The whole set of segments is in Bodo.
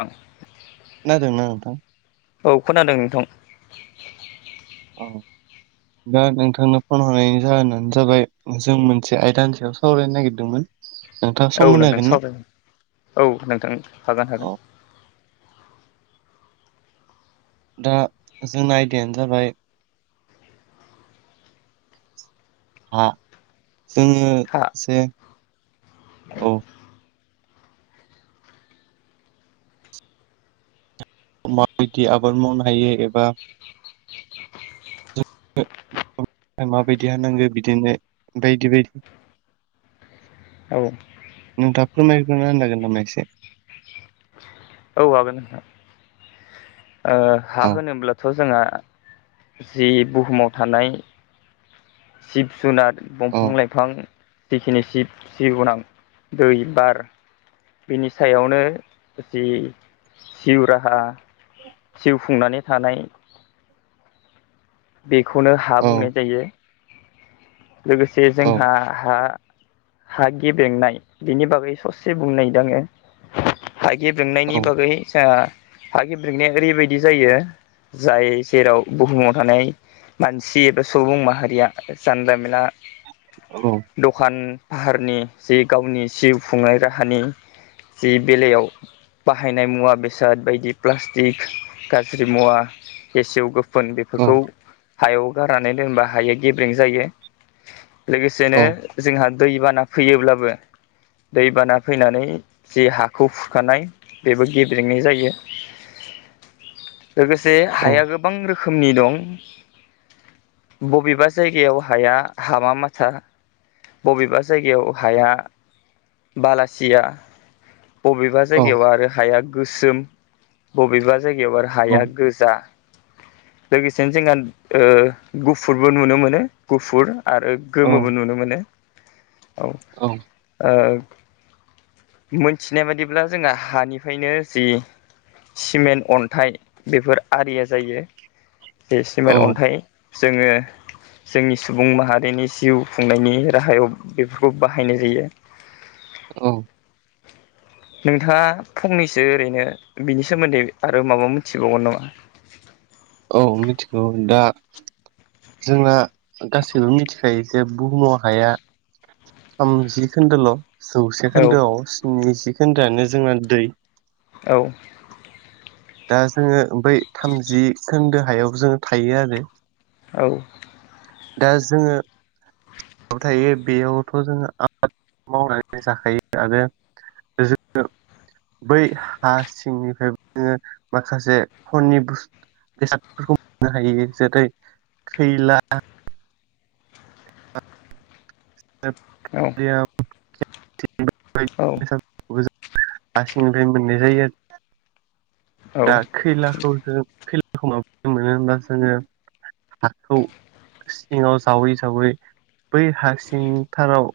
औ खोनादोंना नोंथां औ खोनादों नोंथां औ दा नोंथांनो फन हरनि जाहोनानो जाबाय जों मोनसे आयदानि सायाव सावरायनो नागिरदोंमोन नोंथाङा सम औ होनो नोंथां हागोन ना सावरायगोन औ नोंथां हागोन हागोन औ दा जोंना आयदायानो जाबाय हा जोङो हा से औ माबायदि आबाद मावनो हायो एबा माबायदि हानांगौ बिदिनो बायदि बायदि [inaudible] नों दा फोरमायनै होनो हागोन एसे औ हागोन नोंथां ओ हा औ होनोब्लाथ जोंहा जि बुहुमाव थानाय जिब जुनार औ दंफां लाइफां जिखिनि जिब जिउगोनां दै बार बिनि सायावनो जि जिउ राहा जिउ खुंनानै थानाय बेखौनो हा औ बुंनाय जायो लोगोसे औ जोंहा हा हागि बेंनाय बिनि बागै ससे बुंनो नागिरद आङो हागिर औ बेंनायनि बागै जोंहा हा गिब्रेगनाया ओरैबायदि जायो जाय जेराव बुहुमाव थानाय मानसि एबा सुबुं माहारिया जानलामेनला दखान फाहारनि जि गावनि जिउ खुंनाय राहानि जि बेलायाव बाहायनाय मुवा बेसाद बायदि प्लास्टिक गाज्रि मुवा गेसेव गो गुफोन औ बेफोरखौ हायाव गारनानै दोनबा हाया गेब्रें जायो लोगोसेनो औ जोंहा दैबाना फैयोब्लाबो दैबाना फैनानै जे हाखौ खुरखानाय बेबो गेब्रेेंनाय जायो लोगोसे औ हाया गोबां रोखोमनि दं बबेबा जायगायाव हाया हामा माथा बबेबा जायगायाव हाया बालासिया बबेबा जायगायाव आरो हाया गोसोम बबेबा जायगायाव आरो औ हाया गोजा लोगोसेनो जोंहा ओ गुफुरबो नुनो मोनो गुफुर आरो औ गोमोबो नुनो मोनो औ ओ मोनथिनाय बादिब्ला जोंहा हानिफ्रायनो जि सिमेन्ट अन्थाइ बेफोर आरिया जायो बे सिमेन्ट अन्थाइ जोङो जोंनि सुबुं माहारिनि जिउ खुंनायनि राहायाव बेफोरखौ बाहायनाय जायो [unintelligible] औ नोंथाङा फंनैसो ओरैनो बिनि सोमोन्दै आरो माबा मोनथिबावगोन नामा [unintelligible] औ मिथिगौ दा जोंना गासैबो मिथिखायो जे बुहुमाव हाया थामजि खोन्दोल' जौसे औ खोन्दोआव स्निजि खोन्दोआनो जोंना दै औ दा जोङो बै थामजि खोन्दो हायाव जोङो थायो आरो औ दा जोङो थायो बेयावथ' जोंङ आबाद मावनानै जाखायो आरो जोङो बै हा सिंनिफ्राय जोङो माखासे फननि बुस बेसादफोरखौ मोननो हायो जेरै खैला औ [unintelligible] औ बेसादफोरखौबो हा सिंनिफ्राय मोननाय जायो आरो औ दा खैलाखौ जों खैलाखौ माबदि मोनो होनोमबा जोङो हाखौ सिङाव जावै जावै बै हा सि सिंथाराव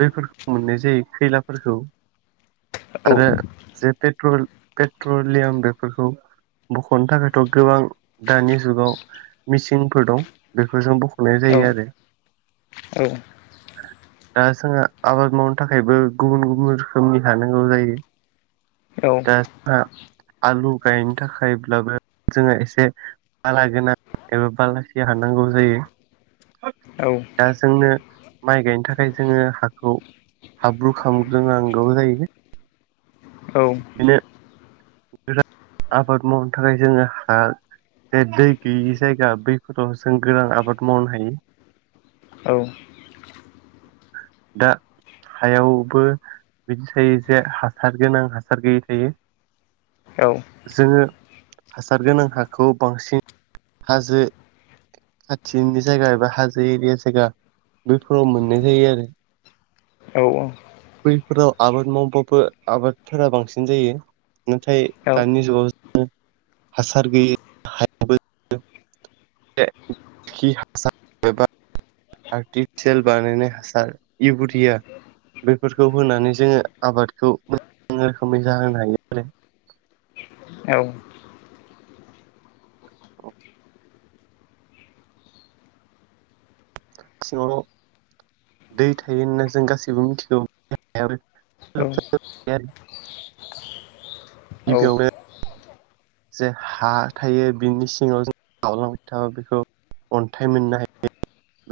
दैफोरखौ मोननाय जायो खैलाफोरखौ औ आरो जे पेट्रल पेट्रलियाम बेफोरखौ बख'नो थाखायथ' गोबां दानि जुगाव मिसिनफोर दं बेफोरजों बख'नाय औ जायो आरो दा जोंहा आबाद मावनो थाखायबो गुबुन गुबुन रोखोमनि हानांगौ जायो औ दा जोंहा आलु गायनो थाखायब्लाबो जोङो एसे बाला गोनां एबा बालासिया हा नांगौ जायो औ दा जोंनो माइ गायनो थाखाय जोङो हाखौ हाब्रु खामग्रोनांगौ जयो औ बिनो आबाद मावनो थाखाय जोङो हा जे दै गैयि जायगा बैफोराव जों गोरान आबाद मावनो हायो औ दा हायावबो बिदि थायो जे हासार गोनां हासार गैयै थायो जोङो हासार गोनां हाखौ बांसिन हाजो खाथिनि जायगा एबा हाजो एरिया जायगा बेफोराव मोननाय जायो आरो औ औ बैफोराव आबाद मावबो आबादफोरा बांसिन जायो नाथाय हा दानि जुगाव हासार गैयि हायाबो गोबोरखि हासार एबा आर्टिफिसियेल बानायनाय हासार इवरिया बेफोरखौ होनानै जोङो आबादखौ मोजां रोखोमै जाहोनो हायो आरो सिङाव दै थायो होनना जों गासैबो मिथिगौ [unintelligible] [unintelligible] जे हा थायो बिनि सिङांव जों जावलांबाय थाबा बेखौ अन्थाइ मोननो हायो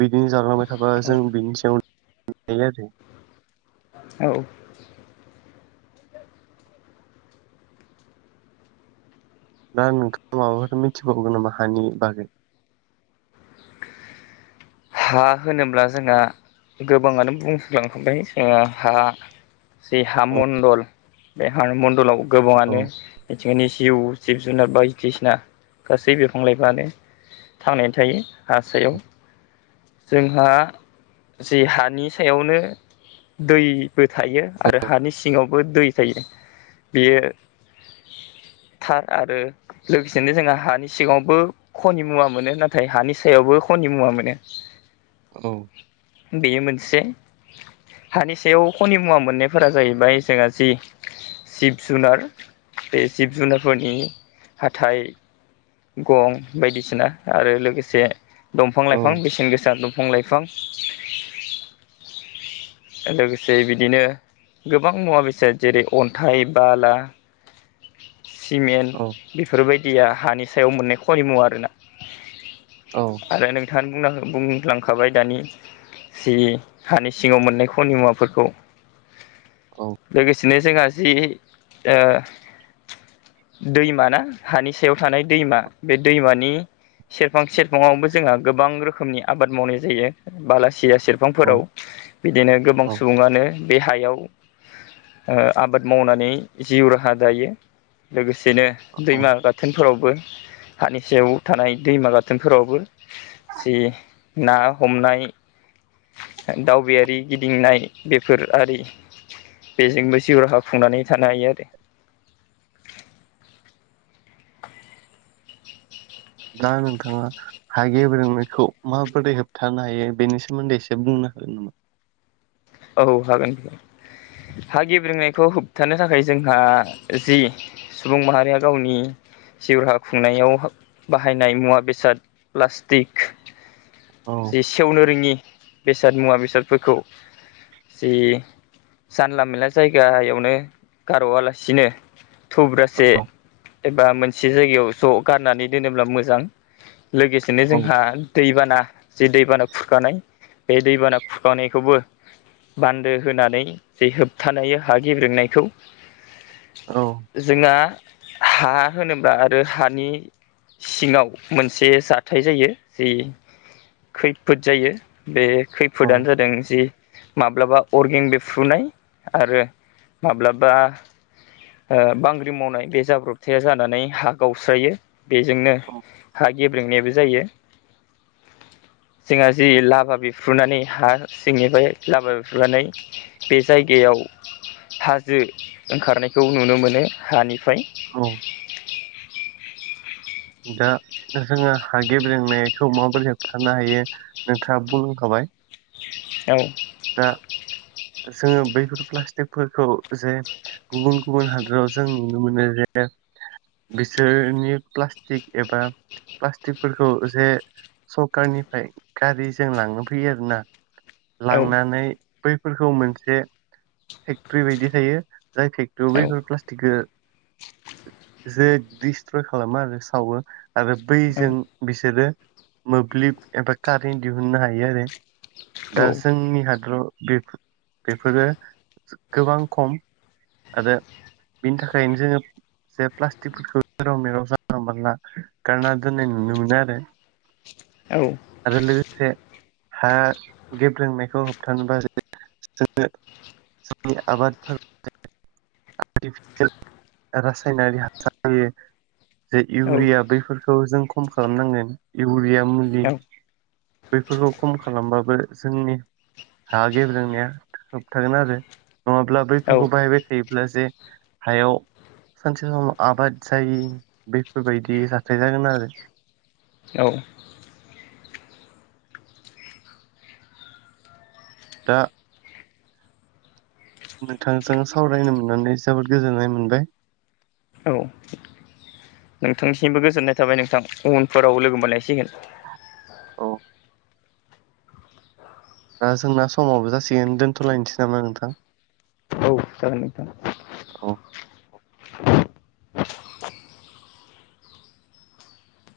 बिदिनो जावलांबाय थाबा जों बिनि सायावायो आरो औ दा नोंथांङा माबाफोर मिथिबावगोन नामा हानि बागै हा होनोब्ला जोंना गोबांङानो बुंसलांखांबाय जोंहा जि हा औ मण्डल बे हा मणडलाव औ गोबांङानो बिथिंनि जिउ जिब जुनार बायदिसिना गासै बिफां लाइफ्रानो थांनानै थायो हासायाव जोंहा जे हानि सायावनो दैबो थायो आरो हानि सिङांवबो दै थायो बियो थार आरो लोगोसेनो जोंहा हानि सिगाङांवबो खनि मुवा मोनो नाथाय हानि सायावबो खनि खनिमुवा मोनो औ बेयो मोनसे हानि सायाव खनि मुवा मोननायफोरा जाहैबाय जोंहा जि जिब जुनार बे जिब जुनारफोरनि हाथाइ गं बायदिसिना आरो लोगोसे दंफां औ लाइफां बेसेन गोसा दंफां बफां लाइफां लोगोसे बिदिनो गोबां मुवा बेसाद जेरै अन्थाइ बाला [inaudible] सिमेन्ट बेफोरबायदिया हानि सायाव मोननाय खनिमुवा आरोना औ आरो नोंथांङा बुंनो ह बुंलांखाबाय दानि जि हानि सिङांव मोननाय खनि मुवाफोरखौ औ लोगोसेनो जों जि दैमाना हानि सायाव थानाय दैमा बे दैमानि सेरफां सेरफांङावबो जोंहा गोबां रोखोमनि आबाद मावनाय जायो बालासि सिया सेरफांफोराव बिदिनो गोबां औ सुबुंङानो बे हायाव आबाद मावनानै जिउ राहा जायो लोगोसेनो औ दैमा गाथोनफोरावबो हानिसायाव थानाय दैमा गाथोनफोरावबो जि ना हमनाय दावबायारि गिदिंनाय बेफोर आरि बेजोंबो जिउ रावाहा खुंनानै थानो हायो आरो दा नोंथांङा हागे बेोंनायखौ माबोरै होबथानो हायो बेनि सोमोन्दै एसे बुंनो हागोन नामा औ हागोन हा गिब्रोंनायखौ होबथानो थाखाय जोंहा जि सुबुं माहारिया गावनि जिउहा खुंनायाव बाहायनाय मुवा बेसाद प्लास्टिक औ जि सेवनो रोंङि बेसाद मुवा बेसादफोरखौ जि जानला मोनला जायगायावनो गारवा लासिनो थुब्रासे एबा मोनसे जायगायाव ज' गारनानै दोनोब्ला मोजां लोगोसेनो औ जोंहा दैबाना जि दैबाना खुरखानाय बे दैबाना खुरखानायखौबो बान्दो होनानै जे होबथानाय हा गिब्रेंनायखौ औ जोंहा हा होनोब्ला आरो हानि सिङांव मोनसे जाथाय जायो जि खैफोद जायो बे खैफोदानो जादों जि माब्लाबा अर्गेन बेफ्रुनाय आरो माब्लाबा बांग्रि मावनाय बे जाब्रबथाया जानानै हा गावस्रायो बेजोंनो हा गेब्रेंनायाबो जायो जोंहा जि लाभा बिफ्रुनानै हा सिंनिफ्राय लाबा बेफ्रुनानै बे जायगायाव हाजो ओंखारनायखौ नुनो मोनो हानि फाय औ दा जोङो हा गेब्रेंनायखौ माबोरै होबथानो हायो नोंथाङा बुंलांखाबाय बाय औ दा जोङो बैफोर प्लास्टिकफोरखौ जे गुबुन गुबुन हादोराव जों नुनो मोनो जे बिसोरनि प्लास्टिक एबा प्लास्टिकफोरखौ जे सरखारनिफ्राय गारिजों लांनो फैयो आरोना औ लांनानै बैफोरखौ मोनसे फेक्ट्रि बायदि थायो जाय फेक्ट्रियाव औ बैफोर प्लास्टिकखौ जे दिस्ट्रय खालामो आरो सावो आरो औ बैजों बिसोरो मोब्लिब एबा कारेन्ट दिहुननो हायो आरो औ हाद्र बेफो बेफोरो गोबां खम आरो बिनि थाखायनो जोङो जे प्लास्टिकफोरखौ जेराव मेराव जानला मोनला गारना दोननाय नुनो मोनो आरो औ आरो लो से हा गेब्रेंनायखौ होबथानोबा जो जोङो सनि आबाद फोर [unintelligible] आर्टिफिसियेल रासायनारि हासार [unintelligible] जे इउरिया बैफोरखौ जों खम खालामनांगोन इउ बेयो मुलि बैफोरखौ खम खालामबाबो जोंनि हा गेब्रेंनाया होबथागोन आरो नङाब्ला औ बैफोरखौ बाहायबाय ब्ला जे हायाव सानसे समाव आबाद जायि बेफोरबायदि जाथाय जागोन आरो औ दा नोंथांजों सावरायनो मोननानै जोबोद गोजोननाय मोनबाय औ नोंथांनिसिमबो गोजोननाय थाबाय नोंथां उनफोराव लोगो मोनलायसिगोन औ दा जोंना समावबो जासिगोन दोन्थ'लायनोसै नामा नोंथां औ जागोन नोंथां औ